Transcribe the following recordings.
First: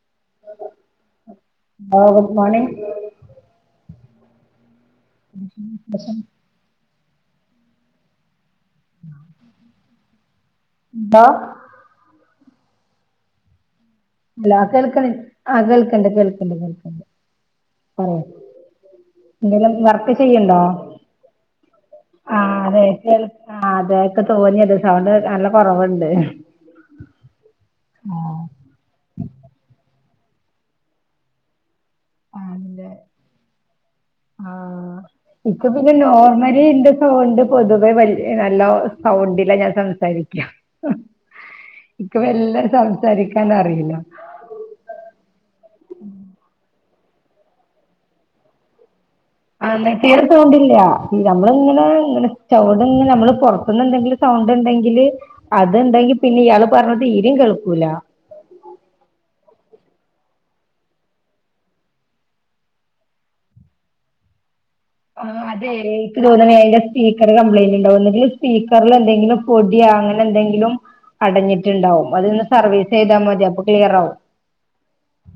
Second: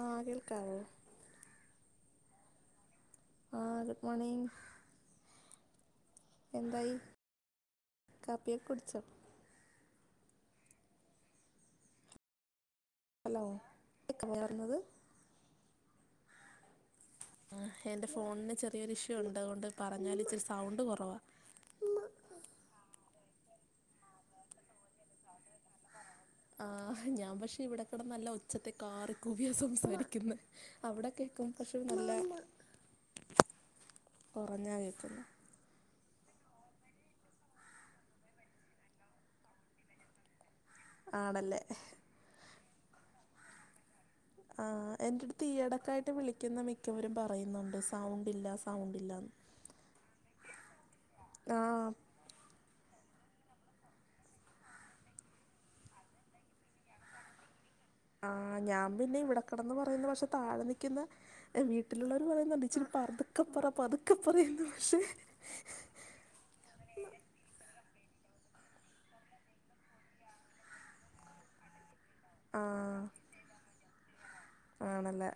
ആ കേൾക്കാവോ [unintelligible] good morning ആഹ് ഗുഡ്മോണിങ് [unintelligible] എന്തായി കാപ്പിയൊക്കെ കുടിച്ചൊ എന്താ ഹലോ കേൾക്കാമോ ഞാൻ ലാ പറഞ്ഞത് കേൾക്ക്ണി ആഹ് കേൾക്കെണ്ട് കേൾക്കെണ്ട് കേൾക്കെണ്ട് ആഹ് എൻ്റെ ഫോണിന് ചെറിയൊരു ഇഷ്യൂ ഉണ്ട് അതുകൊണ്ട് എന്തേലും പറഞ്ഞാല് ഇച്ചിരി സൗണ്ട് കുറവാ ആഹ് അതെ [unintelligible] ആഹ് അതെ എനിക്ക് തോന്നിയത് സൗണ്ട് നല്ല കൊറവെണ്ട് ആഹ് ഞാൻ പക്ഷെ ഇവിടെ കിടന്ന് നല്ല ഉച്ചത്തി കാറി കൂവിയാ സംസാരിക്കുന്നെ അവിടൊക്കെ [unintelligible] നല്ല ആണല്ലേ കൊറഞ്ഞാ കേക്കുന്നേ ഇപ്പ പിന്നെ നോർമലി ഇന്റെ സൗണ്ട് പൊതുവേ വൽ നല്ല സൗണ്ടിലാ ഞാൻ സംസാരിക്ക്യാ ആ ആണല്ലേ എനിക്ക് മെല്ലെ സംസാരിക്കാൻ അറിയില്ല ആഹ് എൻ്റെടുത്ത് ഈയെടെക്കായിട്ട് വിളിക്കുന്ന മിക്കവരും പറയുന്നുണ്ട് സൗണ്ടില്ല സൗണ്ടില്ലാന്ന് ആന്ന് തീരെ സൗണ്ടില്ല നമ്മള് ഇങ്ങനെ ആ ഇങ്ങനെ സൗണ്ടിങ്ങനെ നമ്മള് പുറത്തുന്ന് എന്തെങ്കിലും സൗണ്ട് ഇണ്ടെങ്കില് അതിണ്ടെങ്കി പിന്നെ ഇയാള് പറഞ്ഞ തീരേം കേൾക്കൂലാ ആഹ് ഞാൻ പിന്നെ ഇവിടെ കെടന്ന് പറയുന്ന പക്ഷെ താഴെ നിക്ക്ന്ന വീട്ടിലുള്ളവർ പറയുന്നുണ്ട് ഇച്ചിരി പതുക്കെപ്പറ പതുക്കെപ്പറയെന്ന് പക്ഷെ അതെ എനിക്ക് തോന്നണെ അതിൻ്റെ സ്പീക്കർ കംപ്ലയിന്റ് എണ്ടാവുന്ന് [unintelligible] സ്പീക്കറിൽ എന്തെങ്കിലും പൊടിയാ അങ്ങനെ എന്തെങ്കിലും അടഞ്ഞിട്ടിണ്ടാവും അതൊന്ന് ആ സർവീസ് ചെയ്താ മതി അപ്പ ക്ലിയറാവും ആണല്ലേ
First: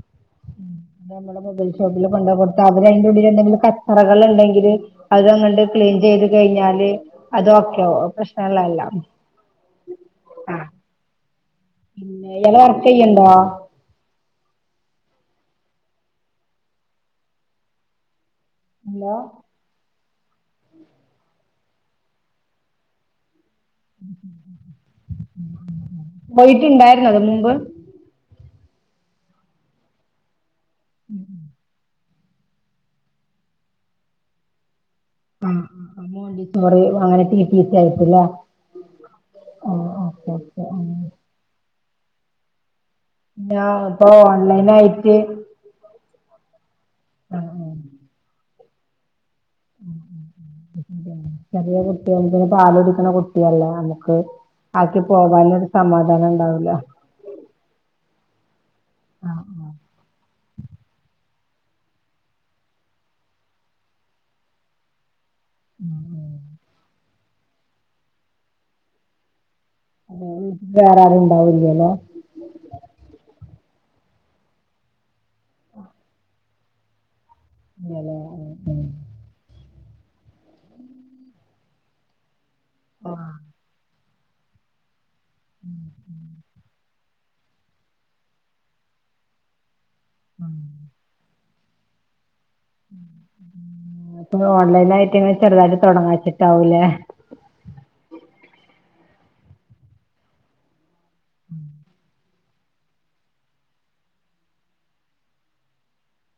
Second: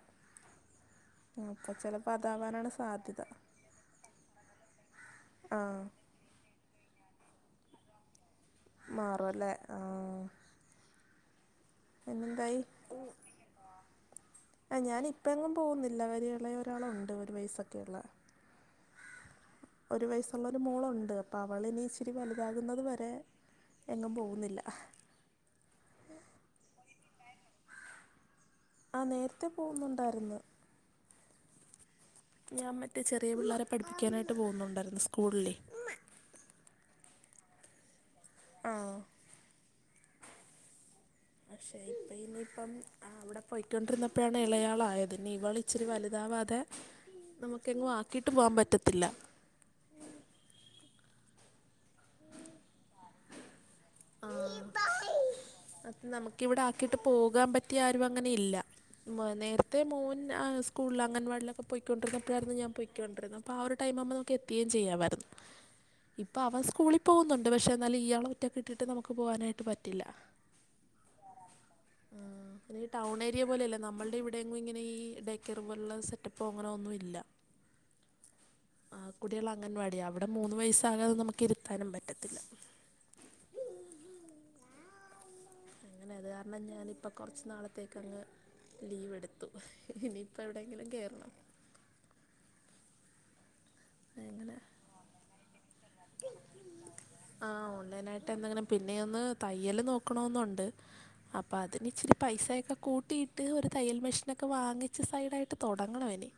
ഉം നമ്മള് മൊബൈൽ അപ്പോൾ ഷോപ്പില് ചിലപ്പോൾ കൊണ്ടെ കൊടുത്ത അതാവാനാണ് അവര് അതിൻ്റെ സാധ്യത ഉള്ളില് എന്തെങ്കിലും ക റകൾ എണ്ടെങ്കില് ആ അതങ്ങട് ക്ലീൻ ചെയ്ത് കഴിഞ്ഞാല് അതോക്കെയാവും അപ്പ പ്ര മാറുവല്ലേ ആഹ് ആഹ് പിന്നെ ഇയാള് വർക്കെയ്യിണ്ടോ ആഹ് ഞാനിപ്പ എങ്ങും പോകുന്നില്ല ഒരു ഇളയ ഒരാളുണ്ട് ഒരു വയസൊക്കെ ഇള്ള ഹലോ ഒരു വയസ്സുള്ളൊരു മോളുണ്ട് അപ്പൊ അവള് ഇനി ഇച്ചിരി വലുതാകുന്നത് വരെ എങ്ങും പോകുന്നില്ല വൈകിട്ടിണ്ടായിരുന്നത് മുമ്പ് ആഹ് നേരത്തെ പോകുന്നുണ്ടായിരുന്ന് ഉം ഉം ഞാൻ മറ്റേ ചെറിയ പിള്ളേരെ പഠിപ്പിക്കാനായിട്ട് പോകുന്നുണ്ടായിരുന്നു ആ സ്കൂളിലേ മോണ്ടിസോറി അങ്ങനെ ടി ടി സി ആയിട്ടില്ലേ ആഹ് ആഹ് ആഹ് അഹ് ആഹ് പക്ഷെ ഇപ്പ ഇനിയിപ്പം ആഹ് അവിടെ ഞാൻ ഇപ്പൊ പോയ്ക്കൊണ്ടിരുന്നപ്പഴാണ് ഓൺലൈൻ ഇളേയാളായത് ആയിട്ട് ഇനി ഇവള് ഇച്ചിരി വലുതാവാതെ നമുക്കെങ്ങും ആക്കിയിട്ട് പോകാൻ പറ്റത്തില്ല [inaudible] [inaudible] പാലുടിക്കുന്ന കുട്ടിയല്ലേ നമുക്ക് ആക്കി പോകാനൊരു അത് സമാധാനം നമുക്കിവിടെ എണ്ടാവൂല ആക്കിയിട്ട് പോകാൻ പറ്റിയ ആരും അങ്ങനെ ഇല്ല ആ ആ നേരത്തെ മോൻ ഞാൻ സ്കൂളിൽ അംഗൻവാടിലൊക്കെ പൊയി കോണ്ടിര്ന്നപ്പഴായിരുന്ന് ഞാൻ പൊയികോണ്ടിരുന്നത് അപ്പ ആ ഒരു ടൈം ആകുമ്പം നമുക്ക് എത്തുകയും ചെയ്യാമായിരുന്നു ഉം ഇപ്പൊ അവൻ സ്കൂളി പോവുന്നുണ്ട് പക്ഷെ എന്നാലും ഇയാളെ ഒറ്റക്ക് ഇട്ടിട്ട് നമുക്ക് പോകാനായിട്ട് പറ്റ് ആഹ് വീട്ടില് വേറെ ആരും ഇണ്ടാവൂല്ലല്ലോ ആഹ് പിന്നെ ഈ ടൗൺ ഏരിയ പോലെയല്ല നമ്മൾടെ ഇവിടെയെങ്ങും ഇങ്ങനെ ഈ ഡേ കെയറ് പോലുള്ള സെറ്റപ്പോ അങ്ങനെ ഒന്നും ഇല്ല ഇല്ല ലേ ആഹ് ആഹ് ആഹ് കുട്ടികള് അംഗൻവാടി അവിടെ മൂന്ന് വയസ്സാകാതെ നമുക്ക് ഇരുത്താനും പറ്റത്തില്ല ആഹ് അങ്ങനെ അത് കാരണം ഞാനിപ്പം കൊറച്ച് നാളത്തേക്ക് അങ്ങ് ലീവ് എട് ത്തും ഇനിയിപ്പോ എവിടെയെങ്കിലും കേറണം ആഹ് ഇപ്പ അങ്ങനെ ഓൺലൈൻ ആയിട്ട് ഇങ്ങനെ ചെറുതായിട്ട് തൊടങ്ങാ വെച്ചിട്ടാവൂലേ ആഹ് ഓൺലൈനായിട്ട് എന്തെങ്കിലും പിന്നെ ഒന്ന് തയ്യല് നോക്കണോന്നുണ്ട് അപ്പൊ അതിന് ഇച്ചിരി പൈസയാക്കെ കൂട്ടിയിട്ട് ഒരു തയ്യൽ മെഷീനൊക്കെ വാങ്ങിച്ച് സൈഡായിട്ട് തൊടങ്ങണം എനി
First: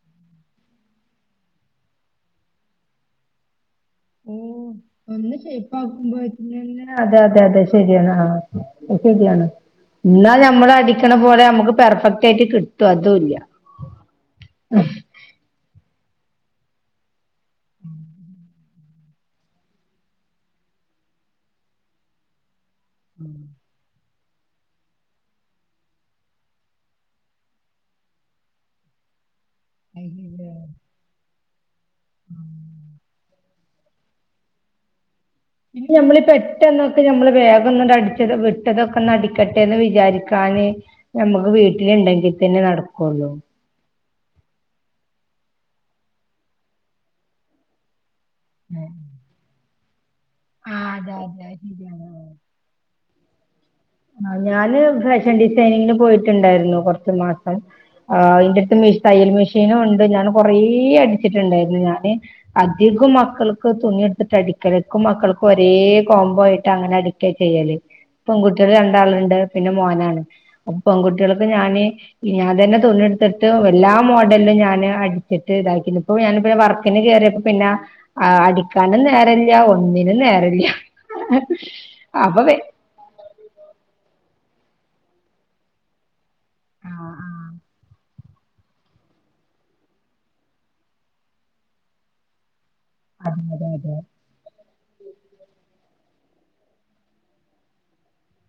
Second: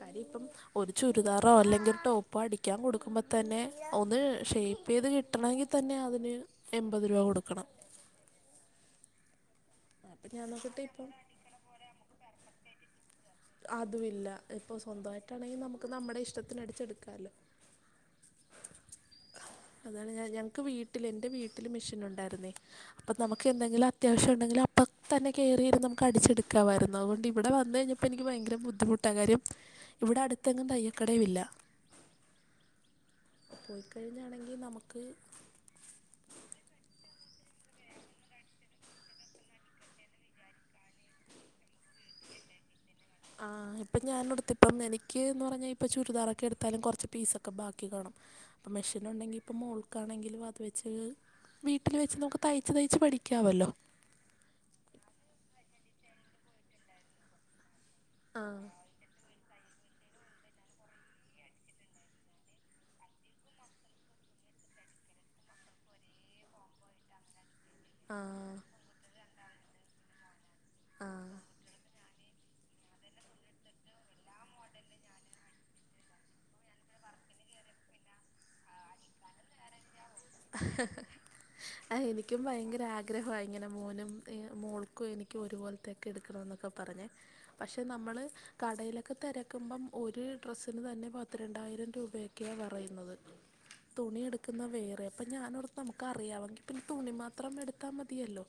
കാര്യം ഇപ്പം ഒരു ചുരിദാറോ അല്ലെങ്കിൽ ഒരു ടോപ്പോ അടിക്കാൻ കൊടുക്കുമ്പം തന്നെ ഒന്ന് ഓ ഷേപ്പ് ചെയ്ത് ഒന്ന് കിട്ടണെങ്കി തന്നെ അതിന് ഷേപ്പാക്കുമ്പോഴത്തിന് തന്നെ എൺപത് അതെ രൂപ അതെ അതെ കൊടുക്കണം ശരിയാണ് ആ അത് ശരിയാണ് അപ്പം ഇന്നാ ഞാൻ ഞമ്മള് നോക്കിയിട്ട് ഇപ്പം അടിക്കണ പോലെ അമ്മക്ക് പെർഫെക്റ്റ് ആയിട്ട് കിട്ടോ അതൂല്ല അതു ഇല്ല ഇപ്പൊ സ്വന്തവായിട്ടാണെങ്കി നമുക്ക് നമ്മടെ ഇഷ്ട്ടത്തിന് അടിച്ചെടുക്കാല്ലോ അതാണ് ഞാൻ ഞങ്ങക്ക് വീട്ടില് എൻ്റെ വീട്ടില് മെഷീൻ ഒണ്ടായിരുന്നേ അപ്പൊ നമ്മക്ക് എന്തെങ്കിലത് ത്യാവശ്യണ്ടെങ്കില് അപ്പത്തന്നെ കേറിയിരുന്ന് നമ്മക്ക് അടിച്ചെടുക്കാവായിരുന്നു അവോണ്ട് ഇവിടെ വന്ന് കഴിഞ്ഞപ്പ് പ്പ എനിക്ക് വയങ്കര ബുദ്ധിമുട്ടാ കാര്യം ഇവിടെ അടുത്തെങ്ങും തയ്യക്കടയു ഇല്ല പോയിക്കഴിഞ്ഞാണെങ്കി നമക്ക് പിന്നെ ഞമ്മളി പെട്ടെന്നൊക്കെ ഞമ്മള് വേഗൊന്നടിച്ചത് ഇട്ടതൊക്കെ ഒന്ന് അടിക്കട്ടെന്ന് വിചാരിക്കാന് ഞമ്മക്ക് വീട്ടില്ണ്ടെങ്കി തെന്നെ നടക്കൊള്ളൂ ആഹ് ഇപ്പ ഞാൻ [unintelligible] എനിക്ക്ന്ന് പറഞ്ഞാ ഇപ്പൊ ചുരിദാറൊക്കെ എടുത്താലും കൊറച്ച് പീസൊക്കെ ബാക്കി കാണും ഇപ്പ മെഷീനൊണ്ടെങ്കി ഇപ്പോ മോൾക്കാണെങ്കിലു അത് ആ വെച്ച് അതെ അതെ അത് വീട്ടില് വെച്ച് ശരിയാണ് നമുക്ക് തൈ തൈച്ച് തൈച്ച് പഠിക്കാവല്ലോ ആഹ് ഞാന് ഫാഷൻ ഡിസൈനിങ്ങിന് പോയിട്ടുണ്ടായിരുന്നു കൊർച്ച് മാസം ആഹ് ആ ഇൻ്റട്ത്ത് മിഷ് തയ്യൽ മെഷീനു ഉണ്ട് ഞാൻ കൊറേ അടിച്ചിട്ടുണ്ടായിരുന്നു ഞാന് അധികോം മക്കൾക്ക് തുണി എടുത്തിട്ട് അടിക്കലാ ഇക്കും മക്കൾക്കു ഒരേ കോംബോ ആയിട്ട് അങ്ങനെ അടിക്കലാ ചെയ്യല് ആ പെൺകുട്ടിയേള് രണ്ടാള്ണ്ട് പിന്നെ മോനാണ് അപ്പൊ ആ പെങ്കുട്ടിയോളത് ഞാന് ഈ ഞാൻ തന്നെ തുണിയെത്ത്ട്ട് എല്ലാ മോഡലിലും ഞാന് അടിച്ചിട്ട് ഇതാക്കീന്നു ഇപ്പൊ ഞാൻ ഇപ്പൊ ഞാൻ വർക്കിന് കേറിയപ്പം പിന്നാ ആഹ് അടിക്കാനും നേരല്ല ഒന്നിനും നേര ആഹ് എനിക്കും വെ ഭയങ്കര ആഗ്ര ഗ്രഹവാ ഇങ്ങനെ മോനും ഏഹ് മോൾക്കും എനിക്കു ഒരുപോൽ ത്തൊക്കെ എടുക്കണോന്നൊക്കെ ആ പറഞ്ഞ് ആ പക്ഷെ നമ്മള് കടേലൊക്കെ തെരക്കുമ്പം ഒരു ഡ്രസ്സിന് തന്നെ പത്ത് രണ്ടായിരം രൂപേ ക്കെയാ പറയുന്നത് അതെ അതെ അതെ തുണിയെടുക്കുന്ന വേറെ അപ്പം ഞാനോർത്ത് നമുക്ക് അറിയാവെങ്കി പിന്നെ തുണി മാത്രം എടുത്താ മതിയല്ലോ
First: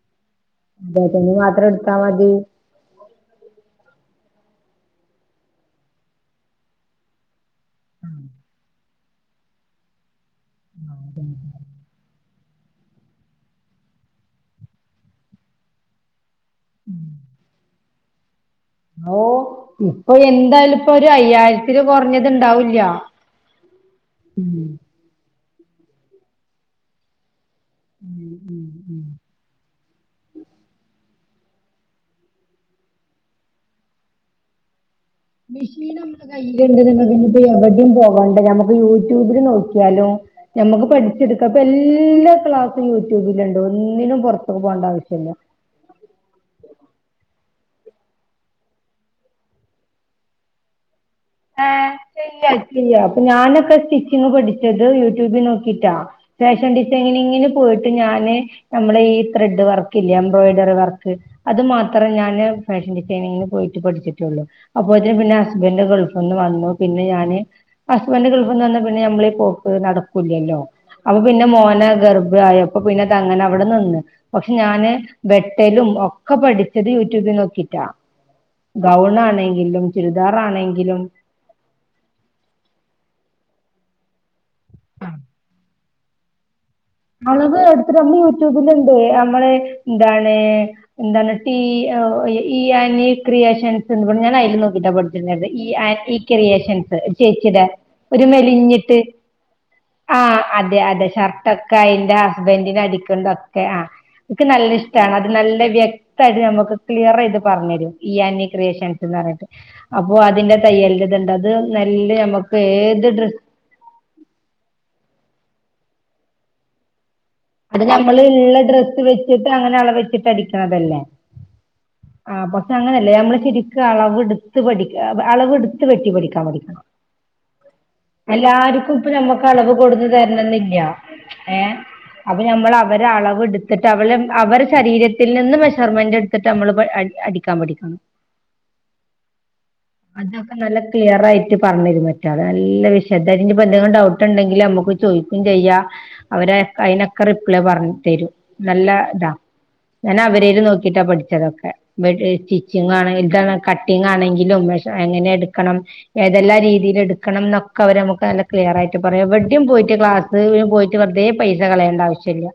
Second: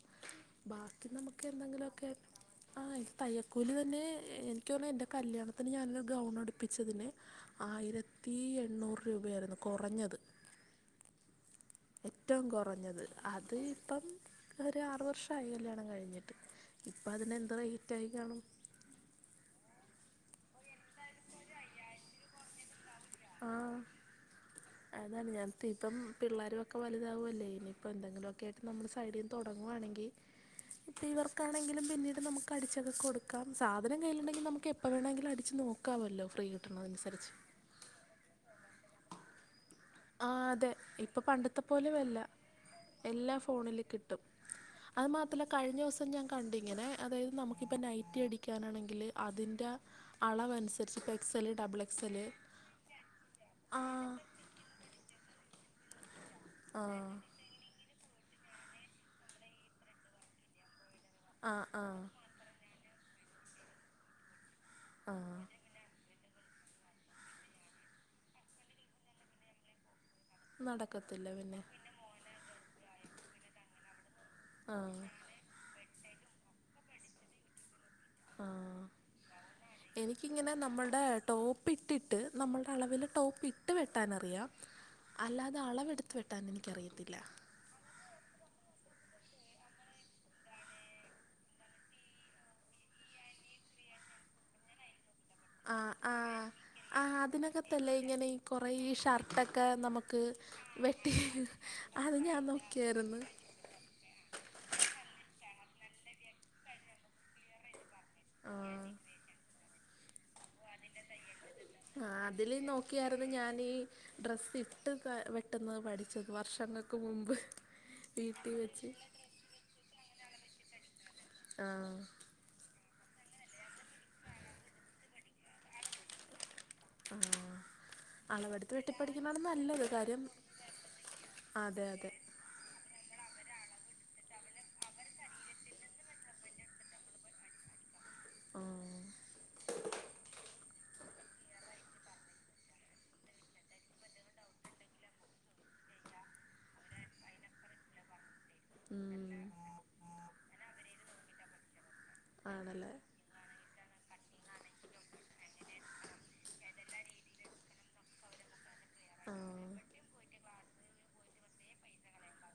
അതെ ബാക്കി തുണി നമ്മക്ക് മാത്രം എടുത്താ എന്തെങ്കിലൊക്കെ മതി ആഹ് ഈ തയ്യക്കൂലി തെന്നെ എ എനിക്ക് തോന്നണു എന്റെ കല്യാണത്തിന് ഞാനൊരു ഗൗൺ അടുപ്പിച്ചതിന് ആ, ആയിരത്തി എണ്ണൂറ് രൂപയായിരുന്നു കൊറഞ്ഞത് ആ, അതെ, അതെ. ഏറ്റോം കൊറഞ്ഞത് അത് ഇപ്പം ഒരു ആറ് വർഷായി കല്ല്യാണം കഴിഞ്ഞിട്ട് ഇപ്പതിന് എന്ത് റേറ്റ് ആയി കാണും ഓഹ് ഇപ്പൊ എന്തായാലും ഇപ്പോ ഒരു അയ്യായിരത്തില് കൊറഞ്ഞത്ണ്ടാവൂല്ല ആഹ് അതാണ് ഞാൻ [unintelligible] ഇപ്പം പിള്ളേരു ഒക്കെ വലുതാവു അല്ലേ ഇനിപ്പ് പ്പെന്തെങ്കിലൊക്കേയിട്ട് നമ്മള് സൈഡീൻ തൊടങ്ങുവാണെങ്കി ഇപ്പ ഈ വർക്കാണെങ്കിലും പിന്നീട് നമുക്ക് അടിച്ചൊക്ക കൊടുക്കാം സാധനം കയ്യില്ണ്ടെങ്കി നമുക്ക് എപ്പ വേണെങ്കിലു അട് മിഷീന് അമ്മളെ കൈയ്യില് ന്ന് ണ്ടെങ്കി ഞിപ്പോ യെവടിം പോവണ്ട ഞമ്മക്ക് യൂട്യൂബില് നോക്ക് യാലോ ആ അതെ ഞമ്മക്ക് ഇപ്പൊ പഠിച്ച്ട്ക്ക പണ്ടത്തെ പോലെയല്ല പ്പെല്ലാ ക്ലാസ്സു എല്ലാ യൂട്യൂബില്ണ്ട് ഫോണില് കിട്ടും ഒന്നിനും പൊർ അപ്പൊ പോണ്ടാവ്ശ് അത് മാത്രല്ല കഴിഞ്ഞോസം ഞാൻ കണ്ടിങ്ങനെ അതായത് നമുക്കിപ്പം നൈറ്റി അടിക്കാനാണെങ്കില് അതിൻ്റെ അളവൻസരിച്ച് പെ ഏ [unintelligible] പ്പൊ ഞാനൊക്കെ ആ സ്റ്റിച്ചിങ്ങ് പഠി ച്ചെത് യൂട്യൂബി നോക്കിറ്റാ ഫാഷൻ ആ ഡിസൈനിങ്ങിന് പോയി ഞാന് നമ്മള ഈ ത്രെഡ് വർക്കില്ലെ എംബ്രോയിഡറി വർക്ക് ആ അത് ആ മാത്രം ഞാന് ഫാഷൻ ഡിസൈനിങ്ങിന് പോയിറ്റ് പഠിച്ചിട്ടൊള്ളു ആ അപ്പോത്തിന് പിന്നെ ഹസ്ബൻ്റ് ഗൾഫ് ഉന്ന് വന്നു പിന്നെ ഞാന് ഹസ്ബൻ്റ് ഗൾഫിന്ന് വന്ന പിന്നെ ഞമ്മള ഈ പോക്ക് നട ക്കൂലല്ലോ അപ്പൊ പിന്നെ മോനെ ഗർഭായി അപ്പൊ പിന്നെ തങ്ങനെ അവിടെ നിന്ന് പക്ഷെ ആ ഞാന് വെട്ടലും ഒക്ക പഠിച്ചത് യൂട്യൂബിൽ നോക്കിട്ടാ. ആ ഗൗൺ ആണെങ്കിലും ചുരിദാർ എനിക്കിങ്ങനെ ആണെങ്കിലും നമ്മളുടെ ടോപ്പ് ഇട്ടിട്ട് നമ്മളുടെ അളവില് ടോപ്പ് ഇട്ട് വെട്ടാനറിയാം അല്ലാതെ അളവെടു വേട്ടാനിനിക്കറിയത്തില്ല. മൊളക് എത്ര യൂട്യൂബിലുണ്ട് നമ്മള് എന്താണ് എന്താണ് ടീ ഇ ആനി ക്രിയേഷൻസ് എഹ് ഞാൻ അതിൽ നോക്കിട്ടാ പ ക്ക്ന്നത് ഈ ആഹ് ക്രിയേഷൻസ് ആഹ് ചേച്ചിടെ അതിനകത്തല്ലേ ഇങ്ങനെ ഒരു ഈ കൊറേ ഈ മെലിഞ്ഞിട്ട്. ഷർട്ടൊക്കെ നമുക്ക് ആഹ് അതെ അതെ വെട്ടി ഷർട്ടൊക്ക അയിന്റെ അത് ഞാൻ ഹസ്ബൻറിന് നോക്കിയായിരുന്നു അടിക്കണ്ട ഓക്കെ ആഹ് ഇൻക്ക് നല്ല ഇഷ്ടാണ് അത് നല്ല വ്യക്തായിട്ട് നമ്മുക്ക് ക്ലിയർ ചെയ്ത് പറഞ്ഞു തരും. ഇ ആനി ആഹ് ക്രിയേഷൻസ്ന്നർഞ്ട്ട്. അപ്പൊ അതിന്റെ തയ്യൽന്റെതുണ്ട് അത് നല്ല ആഹ് അതില് മക്ക് ഏത് നോക്കിയായിരുന്നു ഡ്ര ഞാനീ ഡ്രസ്സ് ഇട്ട് വെട്ടന്നെ പഠിച്ച്ക്ക് വർഷങ്ങൾക്ക് മുമ്പ് അത് നമ്മൾ വീട്ടി ള്ള വെച്ച് ഡ്രസ്സ് വെച്ചിട്ട് അങ്ങനെ അളവെച്ചിട്ട് അടിക്കണതല്ലേ? ആഹ് ആഹ് പക്ഷെ അങ്ങനെയല്ലേ ഞമ്മള് ശെരിക്കും അളവ്ടുത്ത് പഠി അളവെടുത്ത് വെട്ടി പഠിക്കാൻ പഠിക്കണം. ആഹ് അളവെടുത്ത് എല്ലാർക്കും ഇപ്പൊ വെട്ടിപ്പഠിക്ക്ന്നാണ് നമ്മക്ക് അളവ് നല്ലത് കൊടുന്ന് കാര്യം അതെ അതെ അവ നമ്മള് അവരെ അളവ് എടുത്തിട്ട് അവള് അവരെ ശരീരത്തിൽ നിന്ന് മെഷർമെന്റ് എടുത്തിട്ട് നമ്മള് അടി ക്കാ പഠിക്കണം ആഹ് അതൊക്കെ നല്ല ക്ലിയർ ആയിട്ട് പറഞ്ഞു തരും മറ്റേത് നല്ല വിഷദ നിപ്പോ എന്തേലും ഡൗട്ട് ഉണ്ടെങ്കിൽ നമുക്ക് ചോദിക്കും ചെയ്യാം അവരെ കയിന റിപ്ലേ പറഞ്ഞു തരും നല്ല ഉം ഇതാ ഞാന അവരേൽ നോക്കിട്ടാ പഠിച്ചതൊക്കെ ആണല്ലേ സ്റ്റിച്ചിങ്ങാണ് എന്താണ് ക ആണെങ്കിലും എങ്ങനെ എടുക്കണം ഏതെല്ലാ രീതിയിലെടുക്കണം ന്നൊക്കെ അവരെ നമു ക്ലിയർ ആയിട്ട് പറയാം എവിടെയും ആഹ് പോയിട്ട് ക്ലാസ് പോയിട്ട് വെറുതെ പൈസ കളയേണ്ട ആവശ്യമില്ല.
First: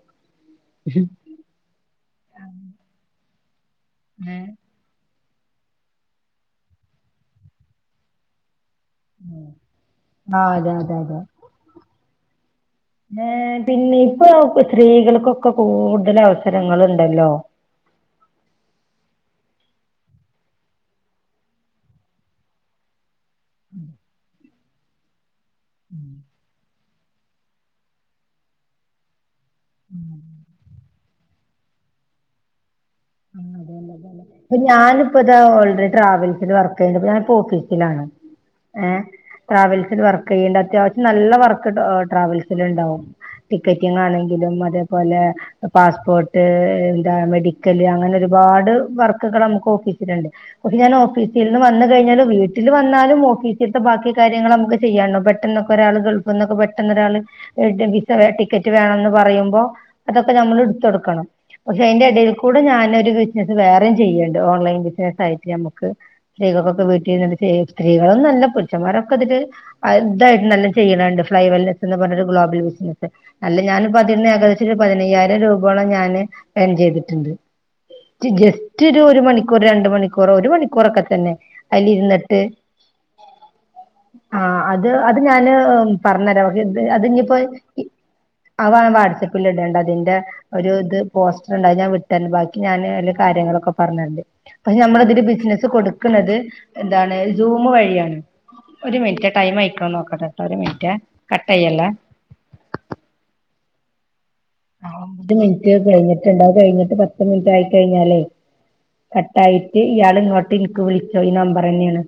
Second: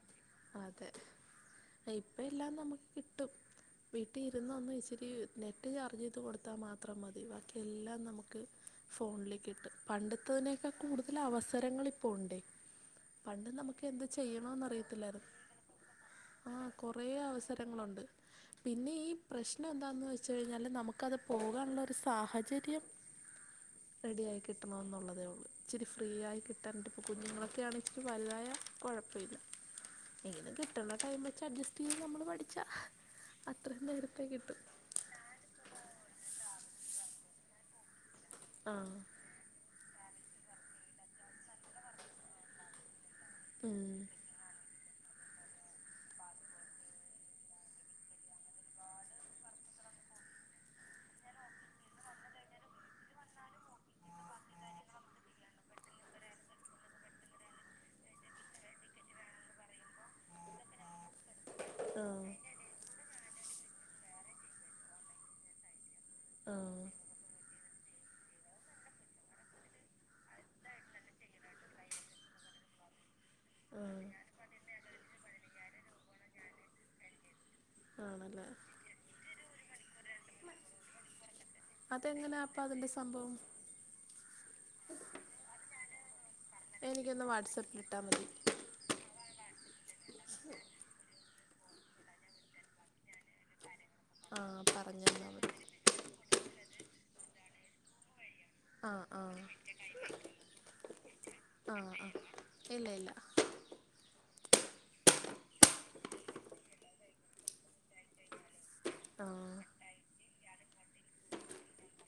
അതെ ഇപ്പം എല്ലാം നമുക്ക് കിട്ടും വീട്ടിൽ ഇരുന്ന ഒന്ന് ഇച്ചിരി നെറ്റ് ചാർജ് ചെയ്ത് കൊടുത്താൽ മാത്രം മതി ബാക്കിഎല്ലാം നമുക്ക് ഫോണിലേക്ക് എത്തും ആഹ് അതെ പണ്ടത്തതിനേക്കാൾ അതെ കൂടുതൽ അതെ അവസരങ്ങള് ഇപ്പോണ്ടെ പിന്നെ ഇപ്പൊ സ്ത്രീകൾക്കൊക്കെ കൂടുതൽ അവസരങ്ങളുണ്ടല്ലോ ങ്ങള്ണ്ട് പിന്നെ ഈ പ്രശ്നം എന്താന്ന് വെച്ച് കഴിഞ്ഞാൽ നമുക്കത് പോകാനുള്ള ഒരു സാഹചര്യം [inaudible] റെഡിയ ആയി കിട്ടണം എന്നുള്ളതേ ഉള്ളൂ ഇിച്ചിരി ഫ്രീ ആയി കിട്ടാനിട്ട് കുഞ്ഞുങ്ങളൊക്കെ ആണെച്ചിട്ട് വല്തായ കൊഴപ്പല്ല. [inaudible] അങ്ങനെ കിട്ടുന്ന ടൈം വെച്ച് അഡ്ജസ്റ്റ് ചെയ്ത നമ്മള് പഠിച്ച ഉം അതെന്നെ അതെ ഈ ഞാൻ ഇപ്പതാ ഓൾറെഡി ട്രാവൽസിൽ വർക്ക് ചെയ്യ ഞാൻപ്പോ ഓഫീസിലാണ് ആഹ് ഏഹ് ട്രാവൽസിൽ വർക്ക് ചെയ്യേണ്ട അത്യാവശ്യം നല്ല വർക്ക് ട്രാവൽസിൽ ണ്ടാവും ഉം ടിക്കറ്റിനാണെങ്കി ങ്കിലും അതേപോലെ പാസ്സ്പ്പോട്ട് ന്താ മെഡി ല് അങ്ങനെ ഒരുപാട് വർക്കൊക്കെ നമുക്ക് ഓഫീസിലുണ്ട് പക്ഷെ ഞാൻ ഓഫീസി ഇന്ന് വന്ന് കഴിഞ്ഞാലും വീട്ടില് വന്നാലും ഓഫീസിൽത്തെ ബാക്കി കാര്യങ്ങൾ നമുക്ക് ചെയ്യാണ്ടാവും പെട്ടെന്ന ഒരാൾ ഗൾഫിൽന്നൊക്കെ പെട്ടെന്ന് ഒരാൾ വിസ ടിക്കറ്റ് വേണന്ന് പറയുമ്പോ അതൊക്കെ നമ്മൾ എടുത്ത് കൊടുക്കണം പക്ഷെ അതിന്റെ എടേൽ ആഹ് ഇവടെ ഞാനൊരു ബിസിനസ്സ് വേറെയും ചെയ്യ്ണ്ട് ഓൺലൈൻ ബിസിനായിട്ട് നമുക്ക്. സ്ത്രീകൾക്കൊക്കെ ആഹ് വീട്ടിൽ ഇരുന്നിട്ട് സ്ത്രീകള്ന്നല്ല പുരുഷന്മാരൊക്കെ ഇതില് ഇതായിട്ട് നല്ല ചെയ്യണണ്ട് ഫ്ലൈവെൽനെസ് എന്ന് പറഞ്ഞട്ട് ഗ്ലോബൽ ബിസിനസ്. അല്ല ആഹ് ഞാൻപ്പതീൽന്ന് ഏകദേശം ഒരു പതിനയ്യായിരം രൂപോളം ഞാന് ഏൺ ചെയ്തിട്ടുണ്ട്. ജ് ആണല്ലേ ജസ്റ്റ് ഒരു ഒരു മണിക്കൂർ രണ്ട് മണിക്കൂർ, ക്കൊ ഒരു മണിക്കൂറൊക്കെ തന്നെ അതില് അതെങ്ങനാ ഇരുന്നിട്ട്, അപ്പം അതിൻ്റെ സംഭവം ആഹ് അത് അത് ഞാന് പർഞ്ഞെരാ അത് എനിക്കൊന്ന് ഇനിപ്പോ വാട്സപ്പിൽ ഇട്ടാൽ മതി അവാകം വാട്സ്ആപ്പിൽ ഇടേണ്ട അതിന്റെ ഒരു ഇത് പോസ്റ്റർ ഉണ്ട് അത് ഞാൻ വി ന്നെ ബാക്കി ഞാന് എല്ലാ കാര്യങ്ങളൊക്കെ പറഞ്ഞടര്ണ്ട് ആഹ് പക്ഷെ പറഞ്ഞു നമ്മളതില് തന്നാൽ മതി ബിസിനസ്സ് കൊടു ക്കുന്നത് എന്താണ് സൂമ് വഴിയാണ്. ഒരു ആഹ് മിനിറ്റ് ആഹ് ടൈം ആയിക്ക്‌ണോ നോക്കട്ടെട്ടോ ഒരു മിനിറ്റ് ആഹ് കട്ട്യ്യേല്ലേ ആഹ് ഇല്ല ഇല്ല ഒരു മിനിറ്റ് കഴിഞ്ഞിട്ടുണ്ട് അഹ് കഴിഞ്ഞിട്ട് പത്ത് മിനിറ്റ് ആയി കഴിഞ്ഞാലേ കട്ട് ആഹ് ആയിട്ട് ഇയാൾ ഇങ്ങോട്ട് ഇൻക്ക് വിളിച്ചോ ഈ നമ്പർ തന്നെയാണ്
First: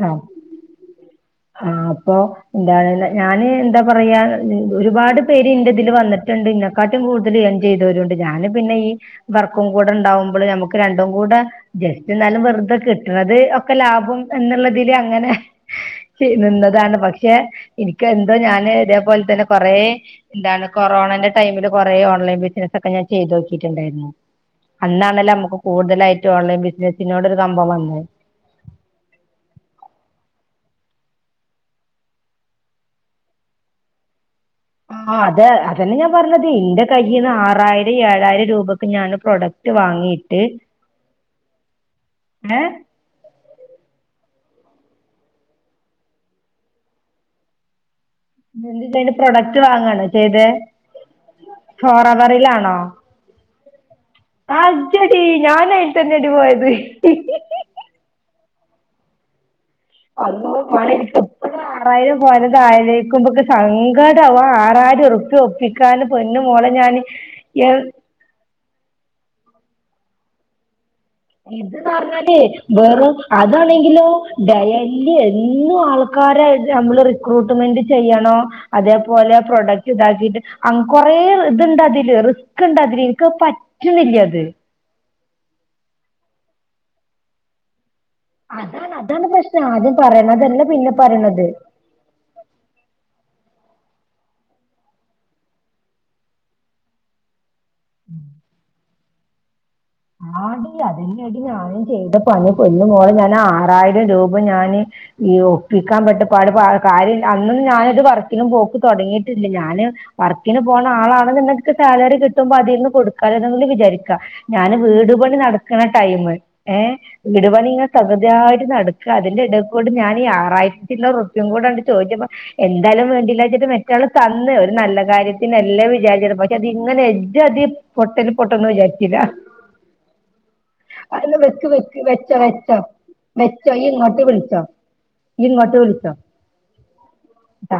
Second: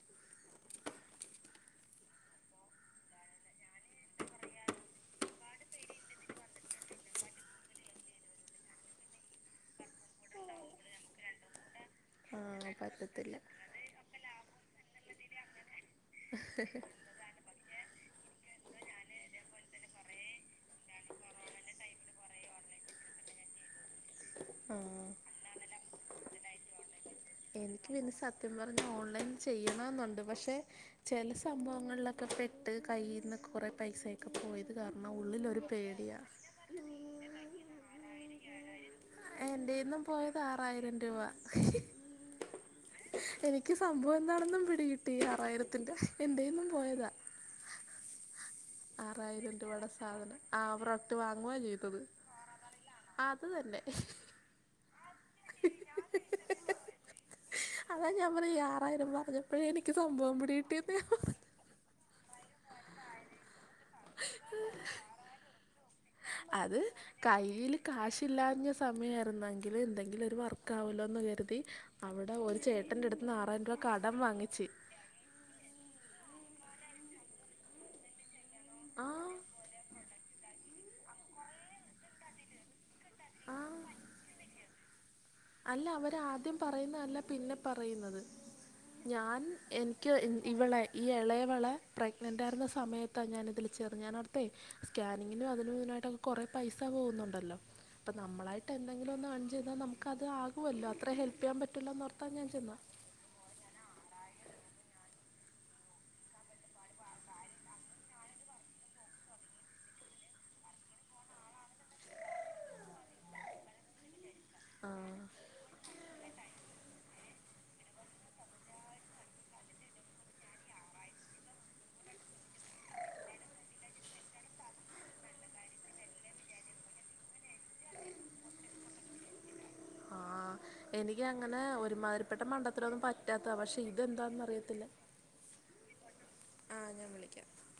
ട്ടോ ആഹ് അപ്പൊ എന്താണ് ഞാന് എന്താ പറയാ ഒരുപാട് പേര് ഇന്റെ ഇതിൽ വന്നിട്ട് വന്നിട്ട്ണ്ട് എന്നെക്കാട്ടിം കൂടുതൽ ഏൺ ചെയ്തവരുണ്ട് ഞാന് പിന്നെ ഈ വർക്കും കൂടെ ഉണ്ടാവുമ്പോൾ നമുക്ക് രണ്ടും കൂടെ ജസ്റ്റ് എന്നാലും വെറു ആഹ് കിട്ടുന്നത് പറ്റത്തില്ല ഒക്കെ ലാഭം എന്നുള്ളതിൽ അങ്ങനെ നിന്നതാണ് പക് പക്ഷെ എനിക്ക് എന്തോ ഞാന് ഇതേപോലെ തന്നെ കൊറേ എന്താണ് കൊ കൊറോണന്റെ ടൈമില് കൊറേ ഓൺലൈൻ ബിസിനസ് ഒക്കെ ഞാൻ ചെയ്ത് നോക്കിട്ടുണ്ടായിരുന്നു ആഹ് അന്നാണല്ലോ ഞ കൂടുതലായിട്ട് ഓൺലൈൻ ബിസിനസിനോടൊരു എനിക്ക് പിന്നെ സത്യം പറഞ്ഞാ ഓൺലൈൻ ചെയ്യണമെന്നുണ്ട് പക്ഷേ ചെല സംഭവങ്ങളിലൊക്കെ പെട്ട് കൈയിൽന്ന് കൊറെ പൈസ ഒക്കെ പോയത് കാരണം ആഹ് അത് ഉള്ളിലൊരു അതന്നെ ഞാൻ പേടിയാ പറഞ്ഞത് ഇന്റെ കയ്യിൽ നിന്ന് ആറായിരം ഏഴായിരം രൂപക്ക് ഞാൻ പ്രൊഡക്റ്റ് എന്റെന്നും പോയത് വാങ്ങിയിട്ട് ആറായിരം രൂപ ഏഹ് എനിക്ക് സംഭവം എന്താണെന്നും പിടികിട്ടി ആറായിരത്തിന്റെ എന്റേന്നും പോയതാ എന്തിന്റെ ആറായിരം പ്രൊഡക്റ്റ് രൂപയുടെ വാങ്ങാണോ സാധനം ചെയ്തേ ആഹ് പ്രൊഡക്ട് വാങ്ങുവേ ചെയ്തത് ഫോറവറിലാണോ അത് തന്നെ അജ്ജടി ഞാൻ അയിൽ തന്നേടി പോയത് അതാ ഞാൻ പറഞ്ഞെ ആറായിരം പറഞ്ഞപ്പഴേ എനിക്ക് സംഭവം അള്ളോ മോളെ പിടികിട്ടീന്ന് എനിക്ക് ആറായിരം പോയതാലോയ്ക്കുമ്പോ ഇക്ക് സങ്കടാവാ ആറായിരം ഉറുപ്യ ഒപ്പിക്കാൻ അത് കയ്യിൽ കാശില്ലാഞ്ഞ സമയമായിരുന്നെങ്കിൽ എന്തെങ്കിലും ഒരു വർ ക്കാവലോന്ന് കരുതി ഇത്ന്ന് അവിടെ പറഞ്ഞാല് ഒരു ചേട്ടൻ്റെ അടുത്ത് നിന്ന് ആറായിരം രൂപ കടം വാങ്ങിച്ച് ഇല്ല എന്നും ആൾക്കാരെ നമ്മള് റിക്രൂട്ട്മെന്റ് ചെയ്യണോ ആ അതേപോലെ പ്രൊഡക്റ്റ് ഇതാക്കിട്ട് കൊറെ ഇത്ണ്ട് അതില് റിസ്ക് ഇണ്ട് അതില് ഇൻക് അത് ആ പറ്റ് റ്റുന്നില്ല അത് അല്ല അവര് ആദ്യം പറയുന്നതല്ല പിന്നെ പറയുന്നത് അതാണ് അതാണ് ഞാൻ പ്രശ്നം ആദ്യം എനിക്ക് പറയണതല്ല ഇവളെ പിന്നെ ഈ പറയണത് എളയവളെ പ്രെഗ്നൻറ് ആയിരുന്ന സമയത്താ ഞാനിതിൽ ചേർന്നേ ഞാൻ ഓർത്തെ സ്കാനിങ്ങിനും അതിനും ഇതിനും ആയിട്ട് കുറേ പൈസ പോകുന്നുണ്ടല്ലോ അപ്പം നമ്മളായിട്ട് എന്തെങ്കിലും ഒന്ന് ഏൺ ചെയ്താൽ നമുക്ക് ആടി അതിന്നെടി ഞാനും ചെയ്ത എന്നോർത്താണ് ഞാൻ പണി ചെന്നത് പൊന്ന് മോളേ ഞാൻ ആറായിരം രൂപ ഞാന് ഈ ഒപ്പിക്കാൻ പെട്ട പാട് കാര്യം അന്നന്നും ഞാനൊരു വർക്കിനും പോക്ക് തുടങ്ങിയിട്ടില്ല ഞാന് വർക്കിന് പോണ ആളാണെന്നുണ്ടെങ്കിൽ നിങ്ങക്ക് സാലറി കിട്ടുമ്പോ അതിൽന്ന് കൊടുക്കാന്നെങ്കിലും വിചാരിക്കാ ഞാന് ആ വീടുപണി നടക്കണ ടൈം ഏഹ വീടുപണി ഇങ്ങ തകൃതിയായിട്ട് നടക്കാ അതിന്റെ ഇടക്കൂടെ ഞാൻ ആറായിരത്തിന്റെ ഉർപ്യകൂടെ ചോദിച്ചപ്പം എന്തായാലും വേണ്ടില്ല വെച്ചിട്ട് മറ്റാള് തന്ന് ഒരു നല്ല കാര്യത്തിനല്ലേ വിചാരിചിട്ട് പക്ഷെ ഇത് ഇങ്ങനെ ഇജ്ജാതി പൊട്ടല് പൊട്ടൊന്നും വിചാരിച്ചില്ല ആഹ അ വെക്ക് വെക്ക് വെച്ചോ വെച്ചോ പറ്റാത്തതാ വെച്ചോ പക്ഷെ ഇയ്യ് ഇങ്ങോട്ട് വിളിച്ചോ ഇയ്യ് ഇങ്ങോട്ട് വിളിച്ചോ? ആഹ ഞാൻ വിളിക്കാം ട്ടാ